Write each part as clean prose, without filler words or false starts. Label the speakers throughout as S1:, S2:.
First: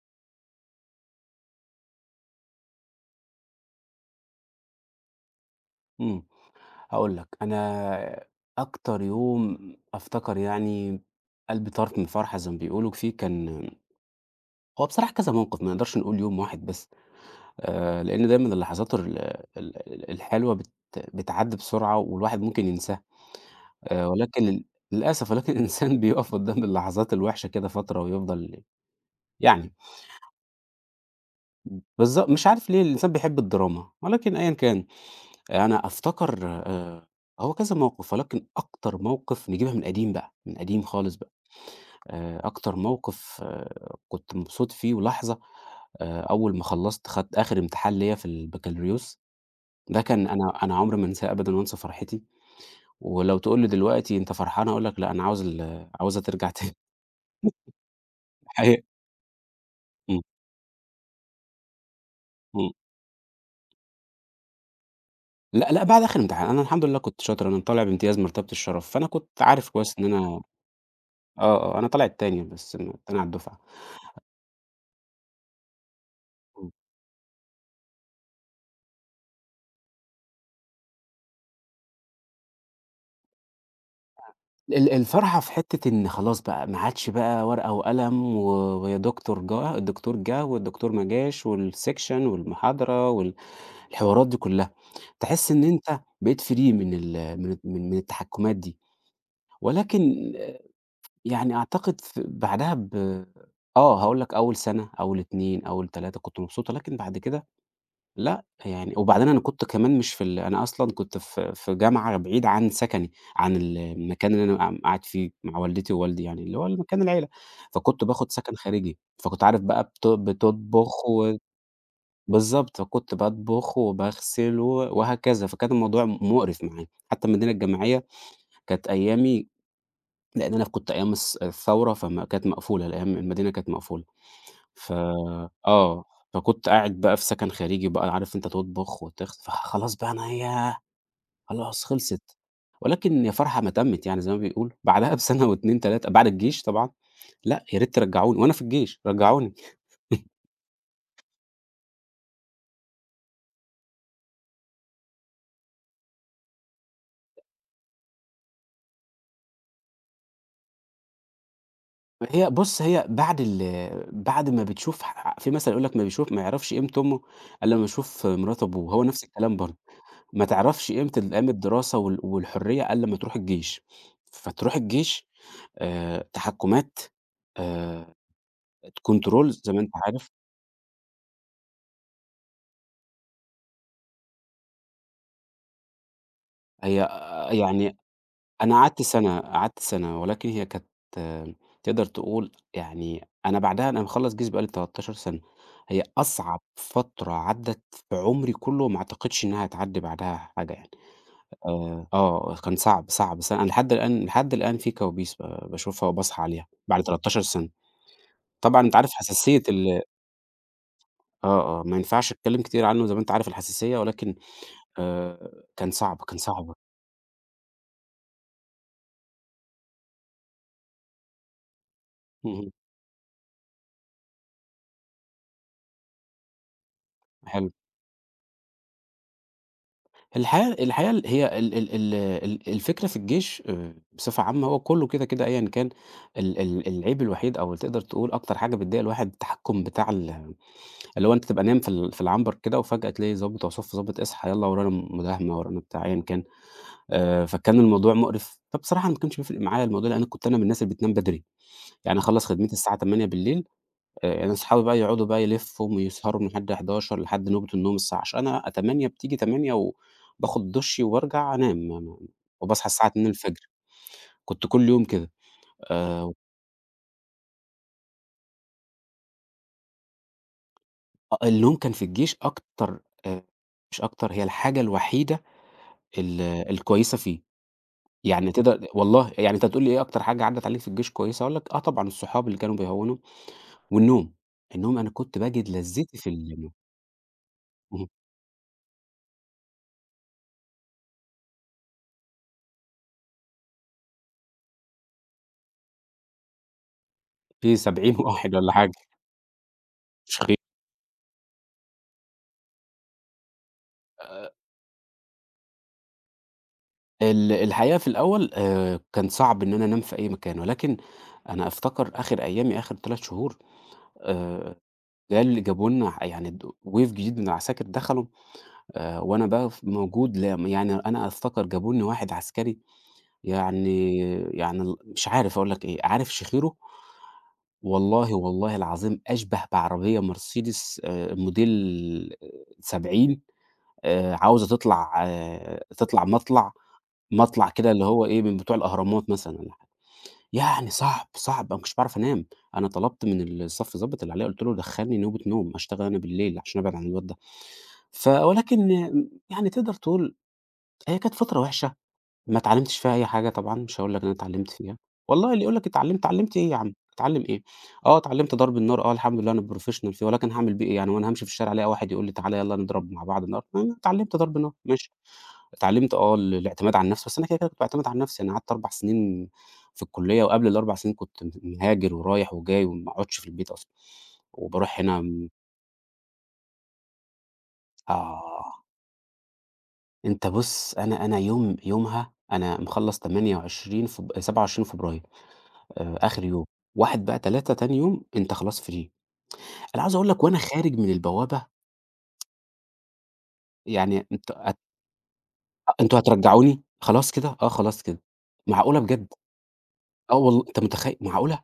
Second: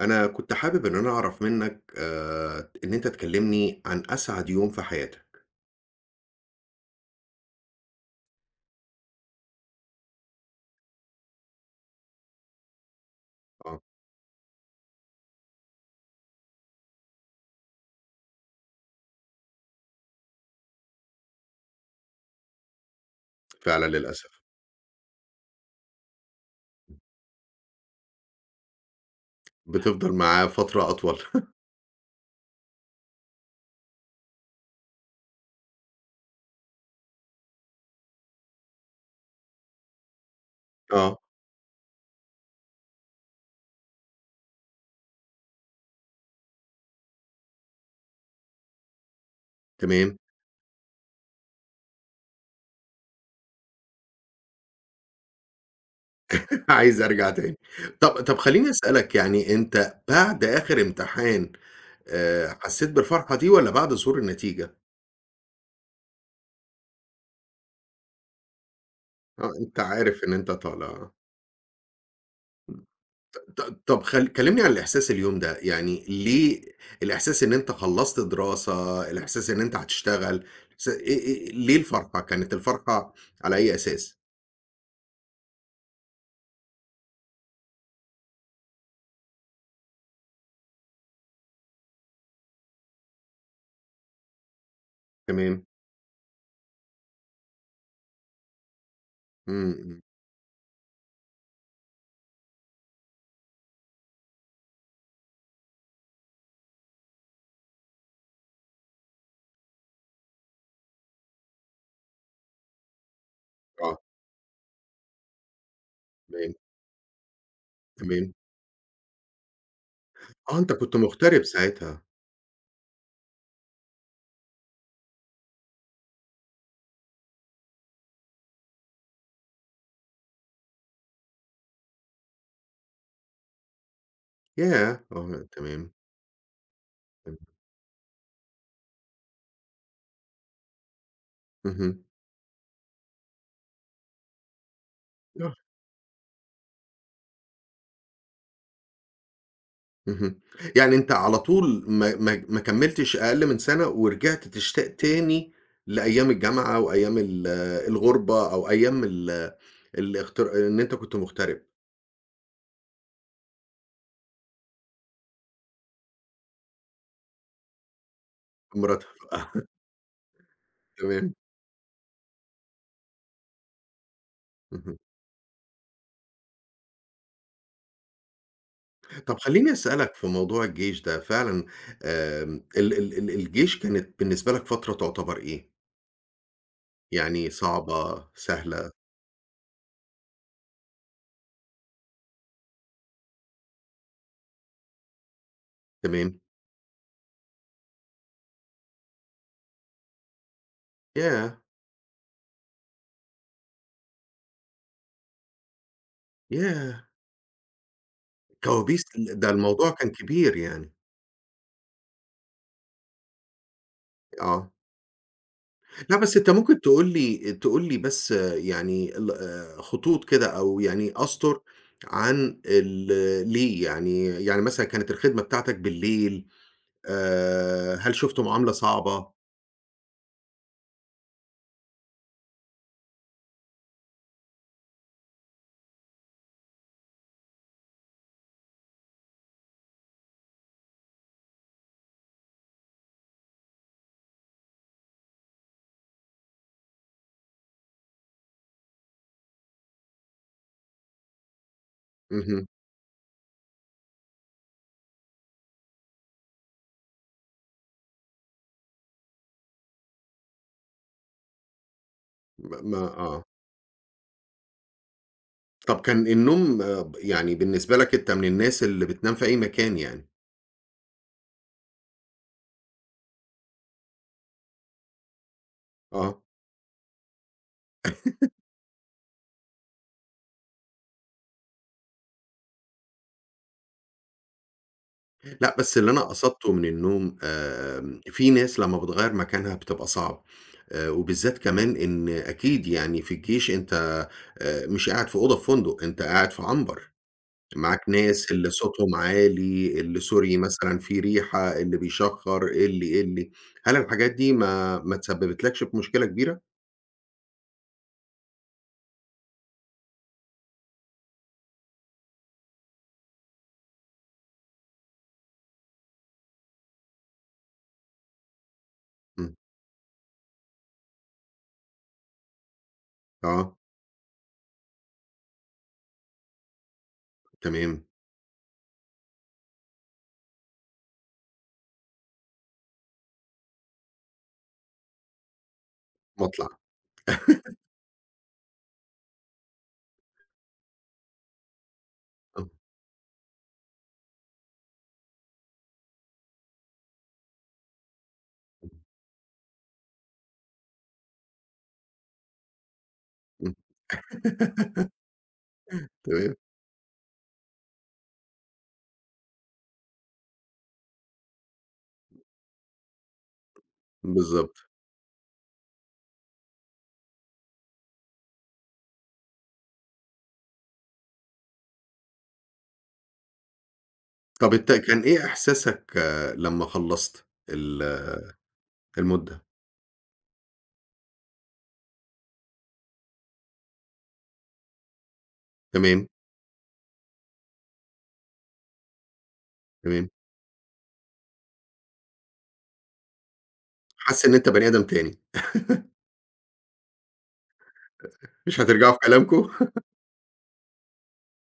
S1: أنا كنت حابب إن أنا أعرف منك إن أنت تكلمني عن أسعد يوم في حياتك.
S2: إمم، هاقول لك أنا أكتر يوم أفتكر يعني قلبي طارت من الفرحة زي ما بيقولوا فيه كان
S1: آه،
S2: هو بصراحة كذا موقف ما نقدرش نقول يوم واحد بس. لأن دايمًا اللحظات الحلوة بتعدّي بسرعة والواحد ممكن ينساها.
S1: فعلًا للأسف،
S2: ولكن للأسف ولكن الإنسان بيقف قدّام اللحظات الوحشة كده فترة ويفضل يعني
S1: بتفضل معاه فترة أطول.
S2: مش عارف ليه الإنسان بيحب الدراما، ولكن أيًا كان. أنا أفتكر هو كذا موقف، ولكن أكتر موقف نجيبها من قديم بقى، من قديم خالص
S1: آه،
S2: بقى. أكتر موقف كنت مبسوط فيه ولحظة، أول ما خلّصت خدت آخر امتحان ليّا في البكالوريوس. ده
S1: تمام،
S2: كان أنا عمري ما أنساه أبدًا وأنسى فرحتي، ولو تقول لي دلوقتي أنت فرحان هاقول لك لأ أنا عاوز عاوزها ترجع تاني.
S1: عايز أرجع تاني. طب خلّيني
S2: الحقيقة،
S1: أسألك يعني أنت
S2: إمم،
S1: بعد آخر امتحان
S2: إمم،
S1: حسيت بالفرحة دي والّا بعد ظهور النتيجة؟
S2: لأ، لأ بعد آخر امتحان، أنا الحمد لله كنت شاطر، أنا طالع بامتياز مرتبة الشرف، فأنا كنت
S1: آه،
S2: عارف
S1: أنت
S2: كويس إن
S1: عارف إن
S2: أنا،
S1: أنت طالع.
S2: آه، آه، أنا طالع التاني بس م التاني على
S1: ط
S2: الدفعة.
S1: طب خل كلمني عن الإحساس اليوم ده، يعني ليه الإحساس إن أنت خلّصت دراسة، الإحساس إن أنت هتشتغل، إيه إيه ليه الفرحة؟ كانت الفرحة على أي أساس؟
S2: الفرحة في حتّة إن خلاص بقى ما عادش بقى ورقة وقلم و ويا دكتور جه الدكتور جه والدكتور ما جاش والsection والمحاضرة الحوارات دي كلّها. تحس إن
S1: تمام،
S2: أنت بقيت free من ال من من من التحكمات دي،
S1: إمم، إمم،
S2: ولكن آه، يعني أعتقد بعدها آه هاقول لك أول سنة، أول 2، أول 3 كنت مبسوط، ولكن بعد كده لأ. يعني وبعدين أنا كنت كمان مش في ال أنا أصلًا كنت في جامعة بعيد عن سكني، عن
S1: آه،
S2: المكان اللي أنا قاعد فيه مع والدتي ووالدي يعني،
S1: تمام،
S2: اللي هو مكان العيلة. فكنت
S1: تمام.
S2: باخد سكن خارجي، فكنت عارف بقى
S1: آه، أنت كنت
S2: بتطبخ و
S1: مغترب ساعتها،
S2: بالضبط، فكنت باطبخ وباغسل و وهكذا، فكان الموضوع مقرف معايا. حتى المدينة الجامعية كانت أيامي لإن أنا كنت أيام الثورة فما كانت مقفولة، الأيام المدينة كانت مقفولة. ف
S1: ياه! آه، تمام،
S2: آه، فكنت قاعد بقى في
S1: تمام،
S2: سكن خارجي بقى عارف أنت تطبخ فخلاص بقى أنا ياه! خلاص
S1: اهم.
S2: خلصت. ولكن يا فرحة ما تمِّت يعني زي ما بيقولوا، بعدها بسنة و2، 3 بعد الجيش طبعًا. لأ يا ريت ترجعوني وأنا في الجيش رجعوني.
S1: اهم. يعني أنت على طول ما كمّلتش أقل من سَنة ورجعت تشتاق تاني لأيام الجامعة وأيام الغُربة أو أيام الاغتر إن أنت كنت مُغترب،
S2: هي بُص هي بعد بعد ما بتشوف في مثل يقول لك ما بيشوف ما يعرفش قيمة أمه إلا لمّا يشوف مرات أبوه، هو
S1: مراتك
S2: نفس الكلام
S1: آه،
S2: برضه. ما تعرفش قيمة
S1: تمام.
S2: أيام الدراسة والحرية قبل ما تروح الجيش. فتروح
S1: اهم.
S2: الجيش، تحكُّمات، آآ
S1: طَب
S2: الcontrol
S1: خلّيني
S2: زي ما أنت
S1: أسألك في
S2: عارف.
S1: موضوع الجيش ده فعلًا آمم ال ال ال الجيش كانت بالنسبة لك فترة تعتبر إيه؟
S2: هي
S1: يعني
S2: آه، يعني
S1: صعبة،
S2: أنا
S1: سهلة،
S2: قعدت سَنة، قعدت سَنة، ولكن هي كانت آه، تقدر تقول يعني أنا بعدها أنا مخلّص جيش بقى لي 13 سَنة، هي
S1: تمام؟
S2: أصعب فترة عدّت في عمري كُلّه وما أعتقدش إنها هتعدّي بعدها حاجة يعني.
S1: ياه!
S2: آه، كان صعب، صعب، أنا لحد الآن لحد الآن في كوابيس باشوفها وباصحى عليها بعد
S1: ياه!
S2: 13 سَنة. طبعًا أنت
S1: كوابيس
S2: عارف
S1: ده
S2: حساسية
S1: الموضوع كان كبير يعني.
S2: آه، آه، ما ينفعش أتكلّم كتير عنه زي ما أنت عارف الحساسية، ولكن
S1: آه.
S2: آآ كان
S1: لأ،
S2: صعب،
S1: بس
S2: كان
S1: أنت
S2: صعب.
S1: ممكن تقول لي بس يعني خطوط كده أو يعني أسطر عن
S2: اهم.
S1: ليه يعني يعني مثلًا كانت الخدمة بتاعتك بالليل
S2: حلو.
S1: هل شُفت معاملة صعبة؟
S2: الحقيقة الحقيقة ال هي ال ال ال ال الفكرة في الجيش بصفة عامة هو كُلّه كده، كده أيًا كان. ال ال العيب الوحيد أو تقدر تقول أكتر حاجة بتضايق الواحد التحكُّم بتاع اللي هو أنت تبقى نايم في العنبر كده وفجأة تلاقي ضابط أو صف ضابط اصحى يالّا ورانا مداهمة، ورانا بتاع أيًا كان. فكان الموضوع مُقرِف، فبصراحة أنا ما كانش بيفرق معايا الموضوع لإن أنا كنت من الناس اللي بتنام بدري. يعني أخلّص
S1: اهم،
S2: خدمتي الساعة 20:00، أنا صحابي بقى يقعدوا بقى يلفّوا ويسهروا من لحد 23:00 لحد نوبة النوم الساعة أنا 20:00 بتيجي 20:00 وباخد دُشّي وبارجع أنام ما ما
S1: م
S2: وباصحى
S1: ما
S2: الساعة 02:00.
S1: آه،
S2: كنت كل يوم كده.
S1: طب كان
S2: آآ،
S1: النوم يعني بالنسبة لك أنت من الناس اللي بتنام في أي مكان يعني؟
S2: النوم كان في الجيش أكتر، آآ، مش أكتر هي الحاجة الوحيدة
S1: آه.
S2: الكويسة فيه. يعني تقدر والله يعني أنت هتقول لي إيه أكتر حاجة عدّت عليك في الجيش كويسة، هاقول لك آه طبعًا الصحاب اللي كانوا بيهوّنوا والنوم. النوم أنا كنت باجد
S1: لأ، بس اللي
S2: لذّتي
S1: أنا
S2: في النوم.
S1: قصدته من النوم
S2: اهم.
S1: آمم، في ناس لمّا بتغيّر مكانها بتبقى صعب، وبالذات كمان إن أكيد يعني في الجيش أنت مش قاعد في أوضة في فندق، أنت قاعد في عنبر،
S2: في
S1: معاك
S2: 70
S1: ناس
S2: واحد
S1: اللي
S2: والّا حاجة
S1: صوتهم عالي، اللي
S2: مش خي
S1: سوري مثلًا في ريحة، اللي بيشخّر، اللي، اللي، هل الحاجات دي ما تسببتلكش في مشكلة كبيرة؟
S2: الحقيقة في الأول، كان صعب إن أنا أنام في أي مكان، ولكن أنا أفتكر آخر أيامي آخر 3 شهور. آآ، ده اللي جابوا لنا يعني wave جديد من العساكر دخلوا، وأنا
S1: إمم،
S2: بقى موجود لا يعني أنا أفتكر جابوا لنا واحد عسكري
S1: آه،
S2: يعني يعني مش عارف أقول لك إيه، عارف شخيره؟
S1: تمام،
S2: والله، والله العظيم أشبه بعربية مرسيدس، موديل 70، عاوزة تطلع آه، تطلع
S1: باطلع،
S2: مطلع مطلع كده اللي هو إيه، من بتوع الأهرامات مثلًا والّا حاجة. يعني صعب، صعب أنا ما كنتش باعرف أنام.
S1: آه،
S2: أنا طلبت من الصف الضابط اللي عليّا قُلت له دخّلني نوبة نوم، هاشتغل أنا بالليل عشان أبعد عن الواد ده. ف ولكن يعني تقدر تقول هي كانت فترة وحشة ما اتعلمتش فيها أي حاجة
S1: إمم،
S2: طبعًا. مش هاقول لك إن أنا اتعلمت فيها، والله اللي يقول لك اتعلمت،
S1: تمام،
S2: اتعلمت إيه يا عم، اتعلم إيه؟ آه اتعلمت ضرب النار، آه الحمد لله أنا professional فيه، ولكن هاعمل بيه إيه يعني، هو أنا هامشي في الشارع ألاقي واحد يقول لي تعالَ يالّا نضرب مع بعض نار، أنا اتعلمت ضرب نار
S1: بالضبط.
S2: ماشي. اتعلمت آه الاعتماد على النفس، بس أنا كده، كده كنت باعتمد على نفسي. أنا قعدت 4 سنين في الكلية، وقبل ال4 سنين كنت مهاجر ورايح وجاي وما اقعدش في البيت أصلًا،
S1: طَب أنت
S2: وباروح
S1: كان
S2: هنا
S1: إيه
S2: م
S1: إحساسك لمّا خلّصت
S2: آه،
S1: المدة؟
S2: أنت بُص أنا يوم يومها أنا مخلّص 28 فب 27 فبراير.
S1: تمام،
S2: آخر يوم، 1 بقى 3 تاني يوم أنت خلاص free. أنا عاوز
S1: تمام.
S2: أقول لك وأنا خارج من البوابة يعني
S1: حاسس
S2: أنت
S1: إن أنت
S2: هت
S1: بني آدم تاني،
S2: أنتم هترجعوني؟ خلاص كده؟ آه خلاص كده.
S1: مش
S2: معقولة
S1: هترجعوا في
S2: بجد!
S1: كلامكم؟
S2: آه والله أنت متخيل معقولة!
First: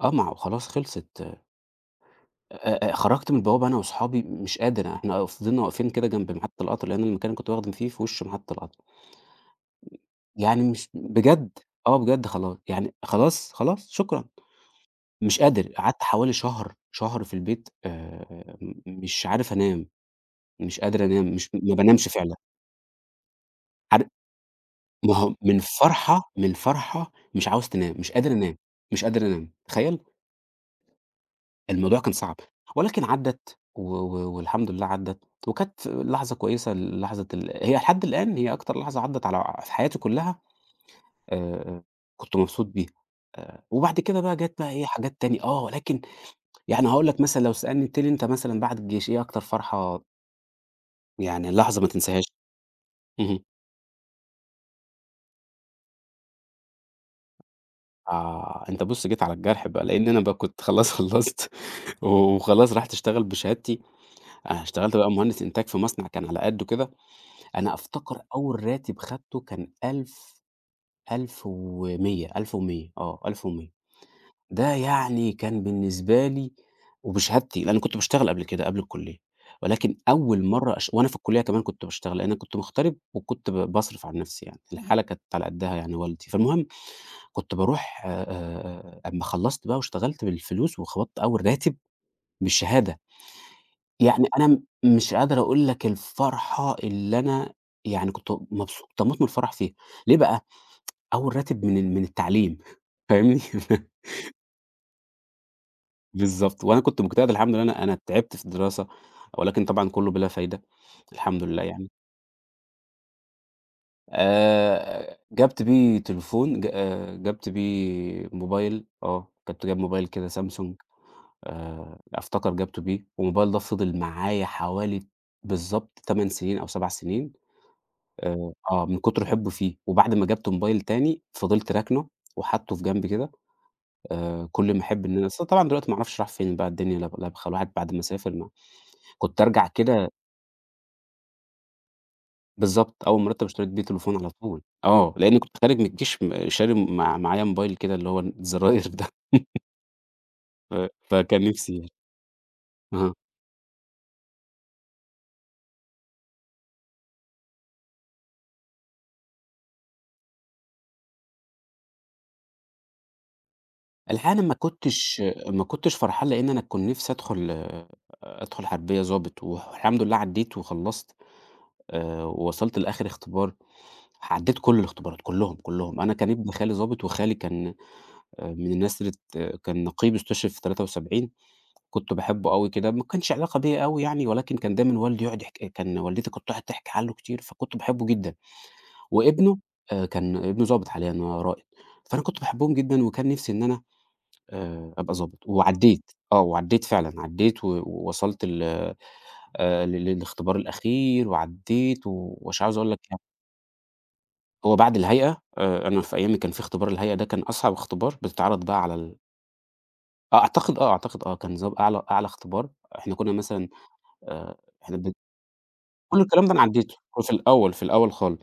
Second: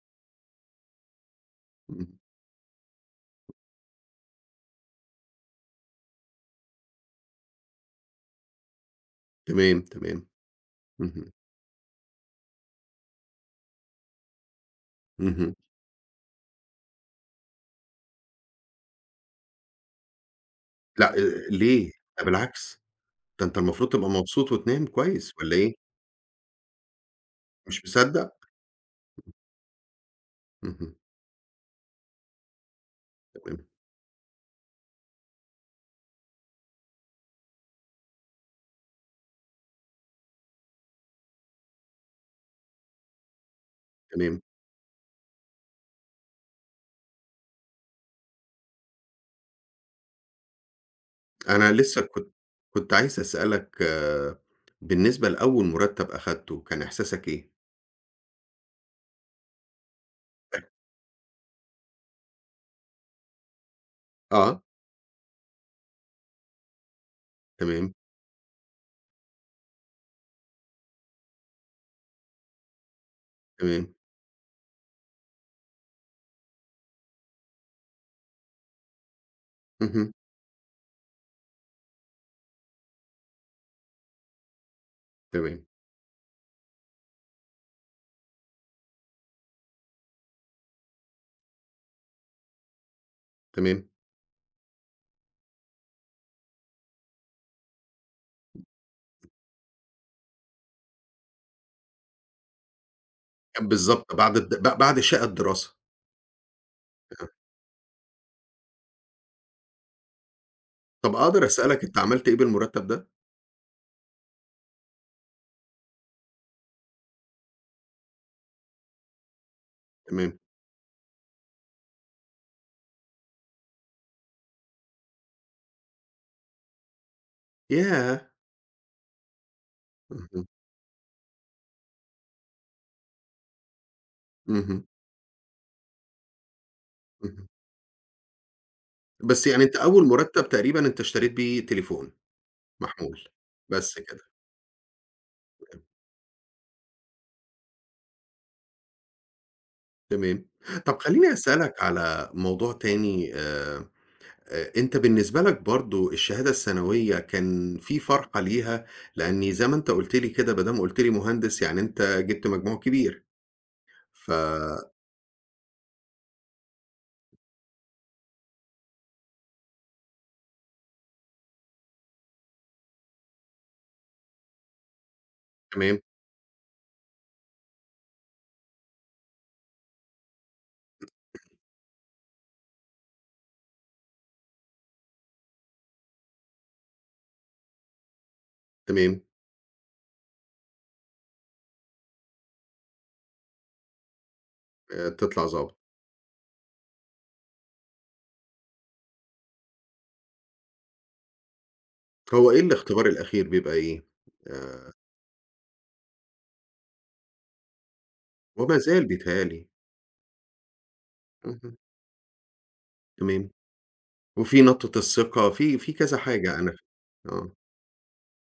S2: آه مع خلاص خلصت،
S1: إمم،
S2: خرجت من البوابة أنا وأصحابي مش قادر إحنا فضلنا واقفين كده جنب محطة القطر، لأن المكان اللي كنت واخد فيه في وش محطة القطر.
S1: تمام، تمام.
S2: يعني مش
S1: اهم،
S2: بجد آه بجد خلاص يعني خلاص، خلاص شكرًا. مش
S1: اهم.
S2: قادر قعدت حوالي شهر، شهر في البيت، مش عارف أنام. مش قادر
S1: لأ،
S2: أنام، مش ما
S1: ليه؟
S2: بانامش
S1: ده
S2: فعلًا.
S1: بالعكس، ده أنت المفروض
S2: عار
S1: تبقى مبسوط وتنام
S2: ما
S1: كويس
S2: هو
S1: والّا
S2: من
S1: إيه؟
S2: الفرحة من الفرحة مش عاوز
S1: مش
S2: تنام، مش قادر
S1: مصدّق؟
S2: أنام، مش قادر أنام، تخيّل!
S1: اهم،
S2: الموضوع كان صعب، ولكن عدّت
S1: تمام،
S2: و و والحمد لله عدّت، وكانت لحظة كويسة لحظة هي لحد الآن هي أكتر لحظة عدّت على في حياتي كلّها. آآ، كنت مبسوط بيها. وبعد كده بقى
S1: تمام.
S2: جات بقى إيه حاجات تاني آه، ولكن يعني هاقول لك مثلًا لو سألني قُلت لي أنت مثلًا بعد الجيش إيه أكتر فرحة يعني
S1: أنا
S2: لحظة ما
S1: لسه
S2: تنساهاش؟
S1: كنت كنت عايز
S2: اهم.
S1: أسألك آه، بالنسبة لأول مرتب أخدته، كان إحساسك إيه؟
S2: آه، أنت بُص جيت على الجرح بقى، لإن أنا بقى كنت خلاص خلّصت وخلاص رُحت أشتغل بشهادتي.
S1: آه،
S2: أنا اشتغلت بقى مهندس إنتاج في مصنع كان على قدُّه كده. أنا
S1: تمام،
S2: أفتكر أول راتب خدته كان 1000 1100 1100 آه، 1100
S1: تمام،
S2: ده يعني كان بالنسبة لي وبشهادتي، لإن كنت باشتغل قبل كده قبل الكلية. ولكن
S1: اهم،
S2: أول مرّة وأنا في الكلية كمان كنت باشتغل، لإن أنا كنت مغترب وكنت باصرف على نفسي يعني، الحالة كانت على
S1: تمام،
S2: قدّها يعني والدي، فالمهم كنت باروح أمّا خلّصت بقى واشتغلت بالفلوس وخبطت أول راتب بالشهادة.
S1: تمام.
S2: يعني أنا م مش قادر أقول لك الفرحة اللي أنا يعني كنت مبسوط باموت من الفرح فيها. ليه بقى؟ أول راتب من من التعليم فاهمني؟
S1: كان بالضبط بعد الد ب بعد شقة الدراسة.
S2: بالضبط، وأنا كنت مجتهد الحمد لله أنا تعبت في الدراسة، ولكن طبعًا كلّه بلا فايدة.
S1: طَب
S2: الحمد
S1: أقدر
S2: لله
S1: أسألك
S2: يعني.
S1: أنت عملت إيه بالمرتب ده؟
S2: جبت بيه تليفون ج جبت بيه موبايل آه، كنت جايب موبايل كده
S1: تمام.
S2: سامسونج. أفتكر جبته بيه، والموبايل ده فضل معايا حوالي بالضبط 8 سنين أو 7 سنين،
S1: ياه!
S2: آه، من كتر حُبّي فيه، وبعد ما
S1: اهم.
S2: جبت موبايل تاني فضلت راكنه وحاطّه في جنب كده. كل ما
S1: اهم،
S2: أحب إن أنا أصل طبعًا دلوقتي ما أعرفش راح فين بقى الدنيا لا ب لا
S1: اهم.
S2: بخ الواحد بعد ما سافر ما كنت
S1: بس يعني
S2: أرجع
S1: أنت أول
S2: كده.
S1: مرتّب تقريبًا أنت اشتريت بيه تليفون
S2: بالضبط، أول
S1: محمول،
S2: مرتّب اشتريت بيه
S1: بس
S2: تليفون
S1: كده،
S2: على طول، آه، لإني كنت خارج من الجيش شاري معايا موبايل كده اللي هو الزراير ده.
S1: تمام.
S2: ف
S1: طَب خلّيني
S2: فكان نفسي
S1: أسألك
S2: يعني.
S1: على موضوع
S2: أها،
S1: تاني أنت بالنسبة لك برضه الشهادة الثانوية كان في فرحة ليها، لإني زي ما أنت قُلت لي كده ما دام قُلت لي مهندس يعني أنت جِبت مجموع كبير، ف
S2: الحقيقة أنا ما كنتش فرحان لإن أنا كان نفسي أدخل حربية ضابط، والحمد لله عدّيت وخلّصت، ووصلت لآخر اختبار. عدّيت كل الاختبارات كلّهم،
S1: تمام،
S2: كلّهم. أنا كان ابن خالي ضابط وخالي كان، من الناس اللي كان نقيب استشهد في 73. كنت باحبه أوي كده، ما كانش علاقة بيّا أوي يعني، ولكن كان دايمًا والدي يقعد يحك كان والدتي كانت تقعد تحكي عنّه كتير، فكنت باحبه جدًا.
S1: تمام،
S2: وابنه، كان ابنه ضابط حاليًا آه رائد. فأنا كنت باحبهم جدًا وكان نِفْسي إن أنا، أبقى ضابط.
S1: تطلع ضابط.
S2: وعدّيت آه، وعدّيت فعلًا، عدّيت ووصلت ال ل للاختبار الأخير وعدّيت،
S1: هو إيه
S2: ومش عاوز أقول لك
S1: الاختبار
S2: يعني
S1: الأخير بيبقى إيه؟
S2: هو
S1: آآ
S2: بعد الهيئة. أنا في أيامي كان في اختبار الهيئة ده كان أصعب اختبار بتتعرض
S1: وما
S2: بقى على
S1: زال
S2: ال،
S1: بيتهيأ لي.
S2: آه أعتقد آه، أعتقد آه، كان
S1: اهم،
S2: أعلى اختبار. إحنا كُنّا
S1: تمام.
S2: مثلًا، آآ
S1: وفي نَطّة
S2: إحنا ب
S1: الثقة، في كذا
S2: كل الكلام ده
S1: حاجة
S2: أنا
S1: أنا
S2: عدّيته، هو في
S1: آه،
S2: الأول في الأول خالص،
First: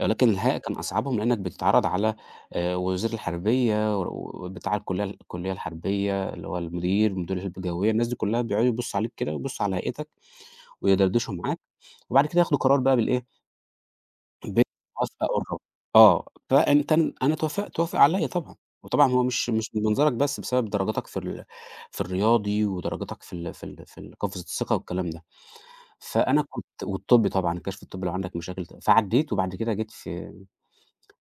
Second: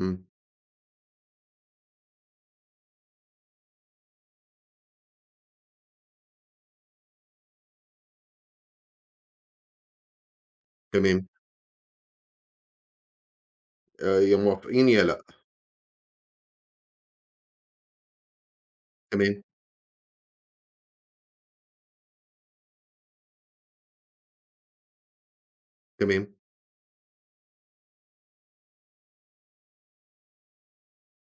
S1: إمم،
S2: ولكن الحقيقة كان أصعبهم لإنّك بتتعرّض على، وزير الحربية بتاع الكلية الكلية الحربية اللي هو المدير، مدير الهِبة الجوية، الناس دي كلّها بيقعدوا يبُصّوا عليك كده ويبُصّوا على هيئتك
S1: تمام،
S2: ويدردشوا معاك. وبعد كده ياخدوا قرار بقى بالإيه،
S1: يا
S2: بيت
S1: موافقين يا لأ،
S2: موافقة قرّاب. آه، فأنت ن أنا وافق عليّا طبعًا، وطبعًا هو
S1: تمام،
S2: مش من منظرك بس، بسبب درجاتك في في الرياضي ودرجاتك في ال قفزة الثقة والكلام ده.
S1: تمام،
S2: فأنا كنت والطبّي طبعًا، الكشف الطبّي لو عندك مشاكل فعدّيت وبعد كده جيت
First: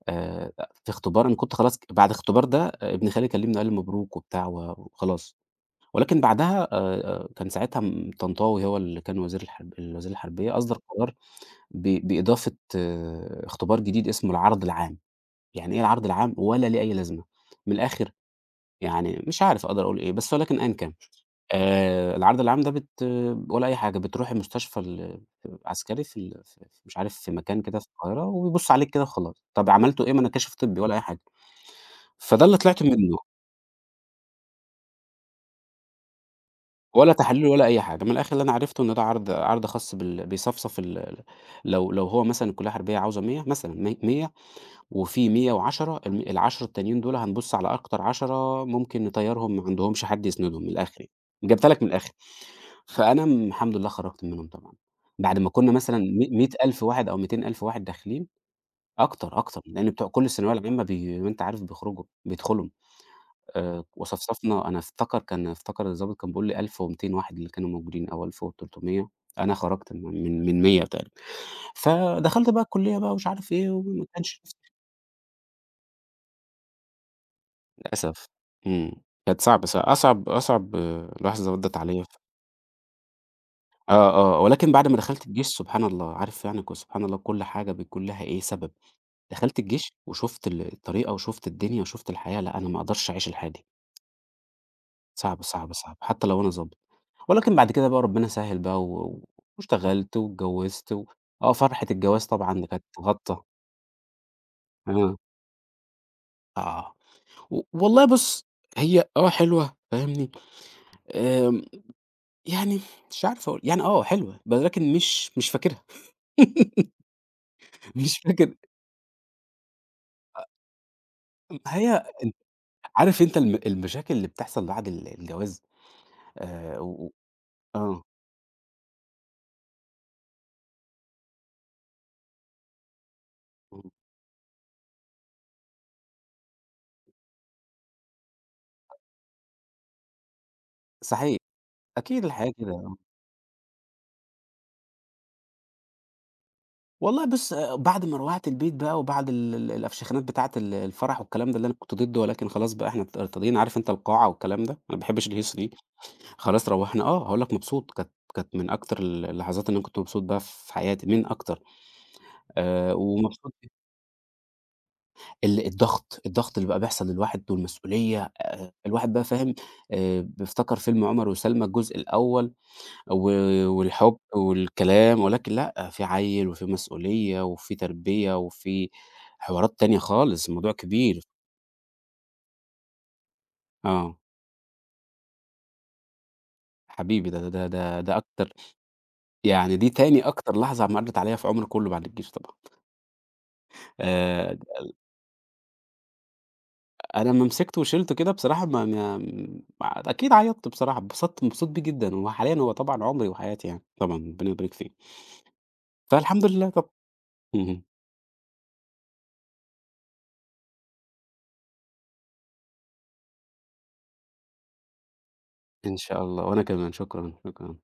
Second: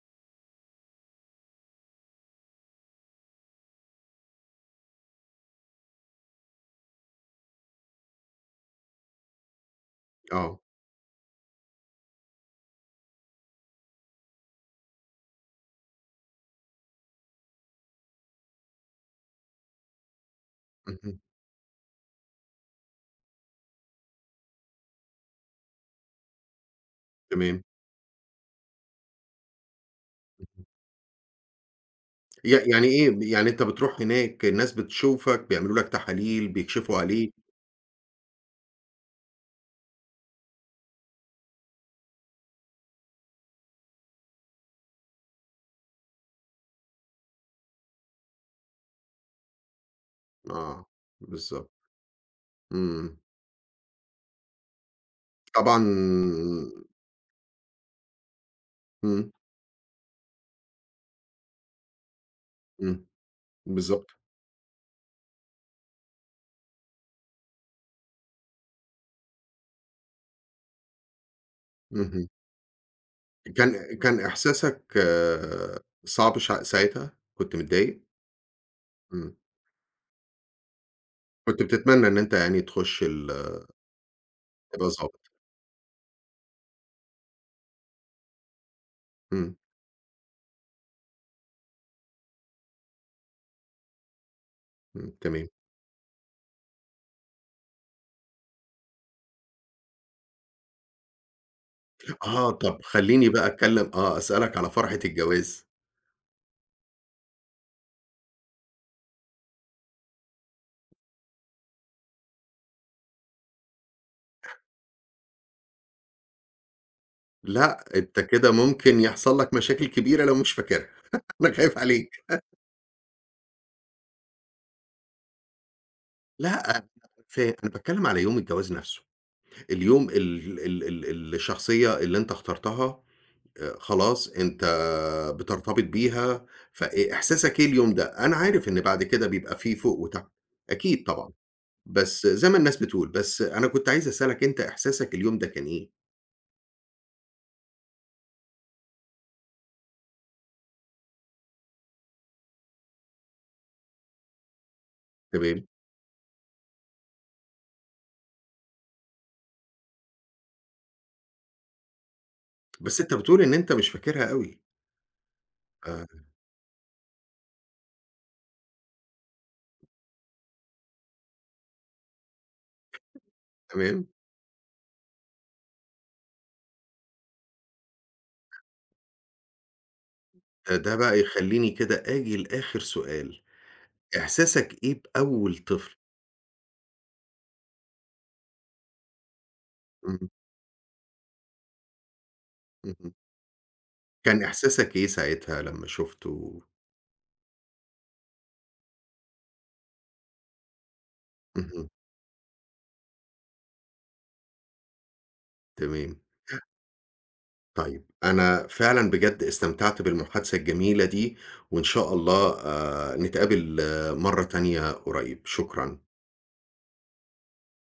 S2: آآ، في اختبار. أنا كنت خلاص بعد الاختبار ده، ابن خالي كلّمني وقال لي مبروك وبتاع و وخلاص، ولكن بعدها كان ساعتها طنطاوي هو اللي كان وزير الحرب الوزير الحربية
S1: آه،
S2: أصدر قرار بإضافة اختبار جديد اسمه العرض العام. يعني إيه العرض العام ولا ليه أي لازمة، من الآخر يعني مش عارف أقدر أقول إيه، بس ولكن أيًا كان.
S1: اهم،
S2: العرض العام ده ولا أي حاجة، بتروح المستشفى العسكري في ال في في- مش عارف، في
S1: تمام،
S2: مكان كده في القاهرة، وبيبص عليك كده وخلاص. طَب عملتوا إيه؟ ما أنا كاشف طبّي ولا أي حاجة. فده اللي طلعت
S1: يعني
S2: منه،
S1: إيه، يعني أنت بتروح هناك الناس بتشوفك، بيعملوا لك تحاليل، بيكشفوا
S2: ولا
S1: عليك،
S2: تحاليل ولا أي حاجة. من الآخر اللي أنا عرفته إن ده عرض خاص بيصفصف لو هو مثلًا الكلية الحربية عاوزة 100، مثلًا 100، وفي 110، ال10 التانيين دول هنبُص على أكتر 10 ممكن نطيّرهم، ما عندهمش حد يسندهم من
S1: آه،
S2: الآخر يعني. جبتها
S1: بالضبط،
S2: لك من الآخر.
S1: إمم،
S2: فأنا الحمد لله خرجت منهم طبعًا، بعد ما كنا
S1: طبعًا
S2: مثلًا مِيّة ألف واحد أو 200,000 واحد داخلين،
S1: إمم،
S2: أكتر، أكتر، لإن بتوع كل الثانوية العامة وأنت عارف بيخرجوا بيدخلهم.
S1: إمم، بالضبط،
S2: وصفصفنا، أنا أفتكر الضابط كان بيقول لي 1200 واحد اللي كانوا موجودين أو 1300. أنا خرجت من 100 تقريبًا.
S1: اهم،
S2: فدخلت بقى الكلية بقى ومش عارف إيه
S1: كان
S2: وما
S1: كان
S2: كانش،
S1: إحساسك آه، صعب ساعتها، كنت متضايق؟
S2: للأسف. إمم،
S1: إمم،
S2: كانت صعبة، أصعب لحظة
S1: كنت
S2: عدّت عليَّ.
S1: بتتمنى إن أنت يعني تخش
S2: آه، آه، آه. ولكن
S1: تبقى
S2: بعد ما دخلت
S1: ضابط،
S2: الجيش سبحان الله، عارف يعني سبحان الله كل حاجة بيكون لها إيه سبب.
S1: إمم،
S2: دخلت الجيش وشُفت الطريقة وشُفت الدنيا وشُفت الحياة، لأ، أنا ما أقدرش أعيش الحياة دي.
S1: إمم،
S2: صعب،
S1: تمام.
S2: صعب، صعب، حتى لو أنا ضابط. ولكن بعد كده بقى ربنا سهِّل بقى واشتغلت واتجوّزت. و آه، فرحة الجواز
S1: آه،
S2: طبعًا
S1: طب
S2: كانت
S1: خلّيني
S2: غطّة.
S1: بقى أتكلّم آه، أسألك على فرحة
S2: آه،
S1: الجواز،
S2: آه. والله بُص، هي حلوة فاهمني. آمم يعني مش عارف أقول، يعني حلوة، ولكن مش فاكرها.
S1: لأ،
S2: مش
S1: أنت كده
S2: فاكر
S1: ممكن يحصل لك مشاكل كبيرة لو مش فاكرها أنا خايف
S2: هي
S1: عليك،
S2: أنت عارف، أنت المشاكل اللي بتحصل بعد الجواز.
S1: لأ،
S2: و
S1: أنا
S2: آه،
S1: باتكلّم على يوم الجواز نَفْسه، اليوم ال ال ال الشخصية اللي أنت اخترتها
S2: إمم،
S1: خلاص أنت بترتبط بيها، إحساسك إيه اليوم ده؟ أنا عارف إن بعد كده بيبقى في فوق وتحت، أكيد طبعًا،
S2: صحيح. أكيد
S1: بس زي
S2: الحياة
S1: ما
S2: كده.
S1: الناس بتقول، بس أنا كنت عايز أسألك أنت إحساسك اليوم ده كان إيه؟
S2: والله بُص، بعد ما روّحت البيت بقى وبعد ال ال الأفشخانات بتاعة الفرح والكلام ده اللي أنا كنت ضده، ولكن خلاص بقى إحنا ارتضينا، عارف أنت القاعة والكلام ده، أنا ما باحبش الهيصة
S1: تمام،
S2: دي. خلاص روّحنا. هاقول لك مبسوط، كانت من أكتر اللحظات اللي أنا كنت مبسوط بيها في حياتي، من أكتر.
S1: بس أنت بتقول
S2: ومبسوط.
S1: إن أنت مش فاكرها أوي. آه،
S2: الضغط اللي بقى بيحصل للواحد والمسؤولية، الواحد بقى فاهم، بيفتكر فيلم عُمر وسلمى الجزء الأول و
S1: تمام.
S2: والحب والكلام، ولكن لأ، في عيّل وفي مسؤولية وفي تربية وفي حوارات تانية خالص، الموضوع
S1: ده ده بقى
S2: كبير.
S1: يخلّيني كده آجي لآخر سؤال،
S2: آه،
S1: إحساسك إيه بأول طفل؟
S2: حبيبي ده، أكتر يعني، دي تاني
S1: إمم،
S2: أكتر لحظة مرّت عليّا في عمري كُلّه بعد الجيش طبعًا.
S1: اهم. كان
S2: آآ
S1: إحساسك إيه ساعتها لمّا شُفته؟
S2: أنا لمّا مسكته وشِلته كده بصراحة، ما ما م أكيد عيّطت بصراحة، اتبسطت مبسوط بيه
S1: اهم،
S2: جدًا، هو حاليًا هو طبعًا عُمري وحياتي يعني، طبعًا ربنا يبارك فيه،
S1: تمام.
S2: فالحمد لله طبعًا. اهم.
S1: طيب، أنا فعلًا بجد استمتعت بالمحادثة الجميلة دي، وإن شاء الله نتقابل آه، مرّة تانية قريب،
S2: إن
S1: شكرًا.
S2: شاء الله، وأنا كمان شكرًا، شكرًا.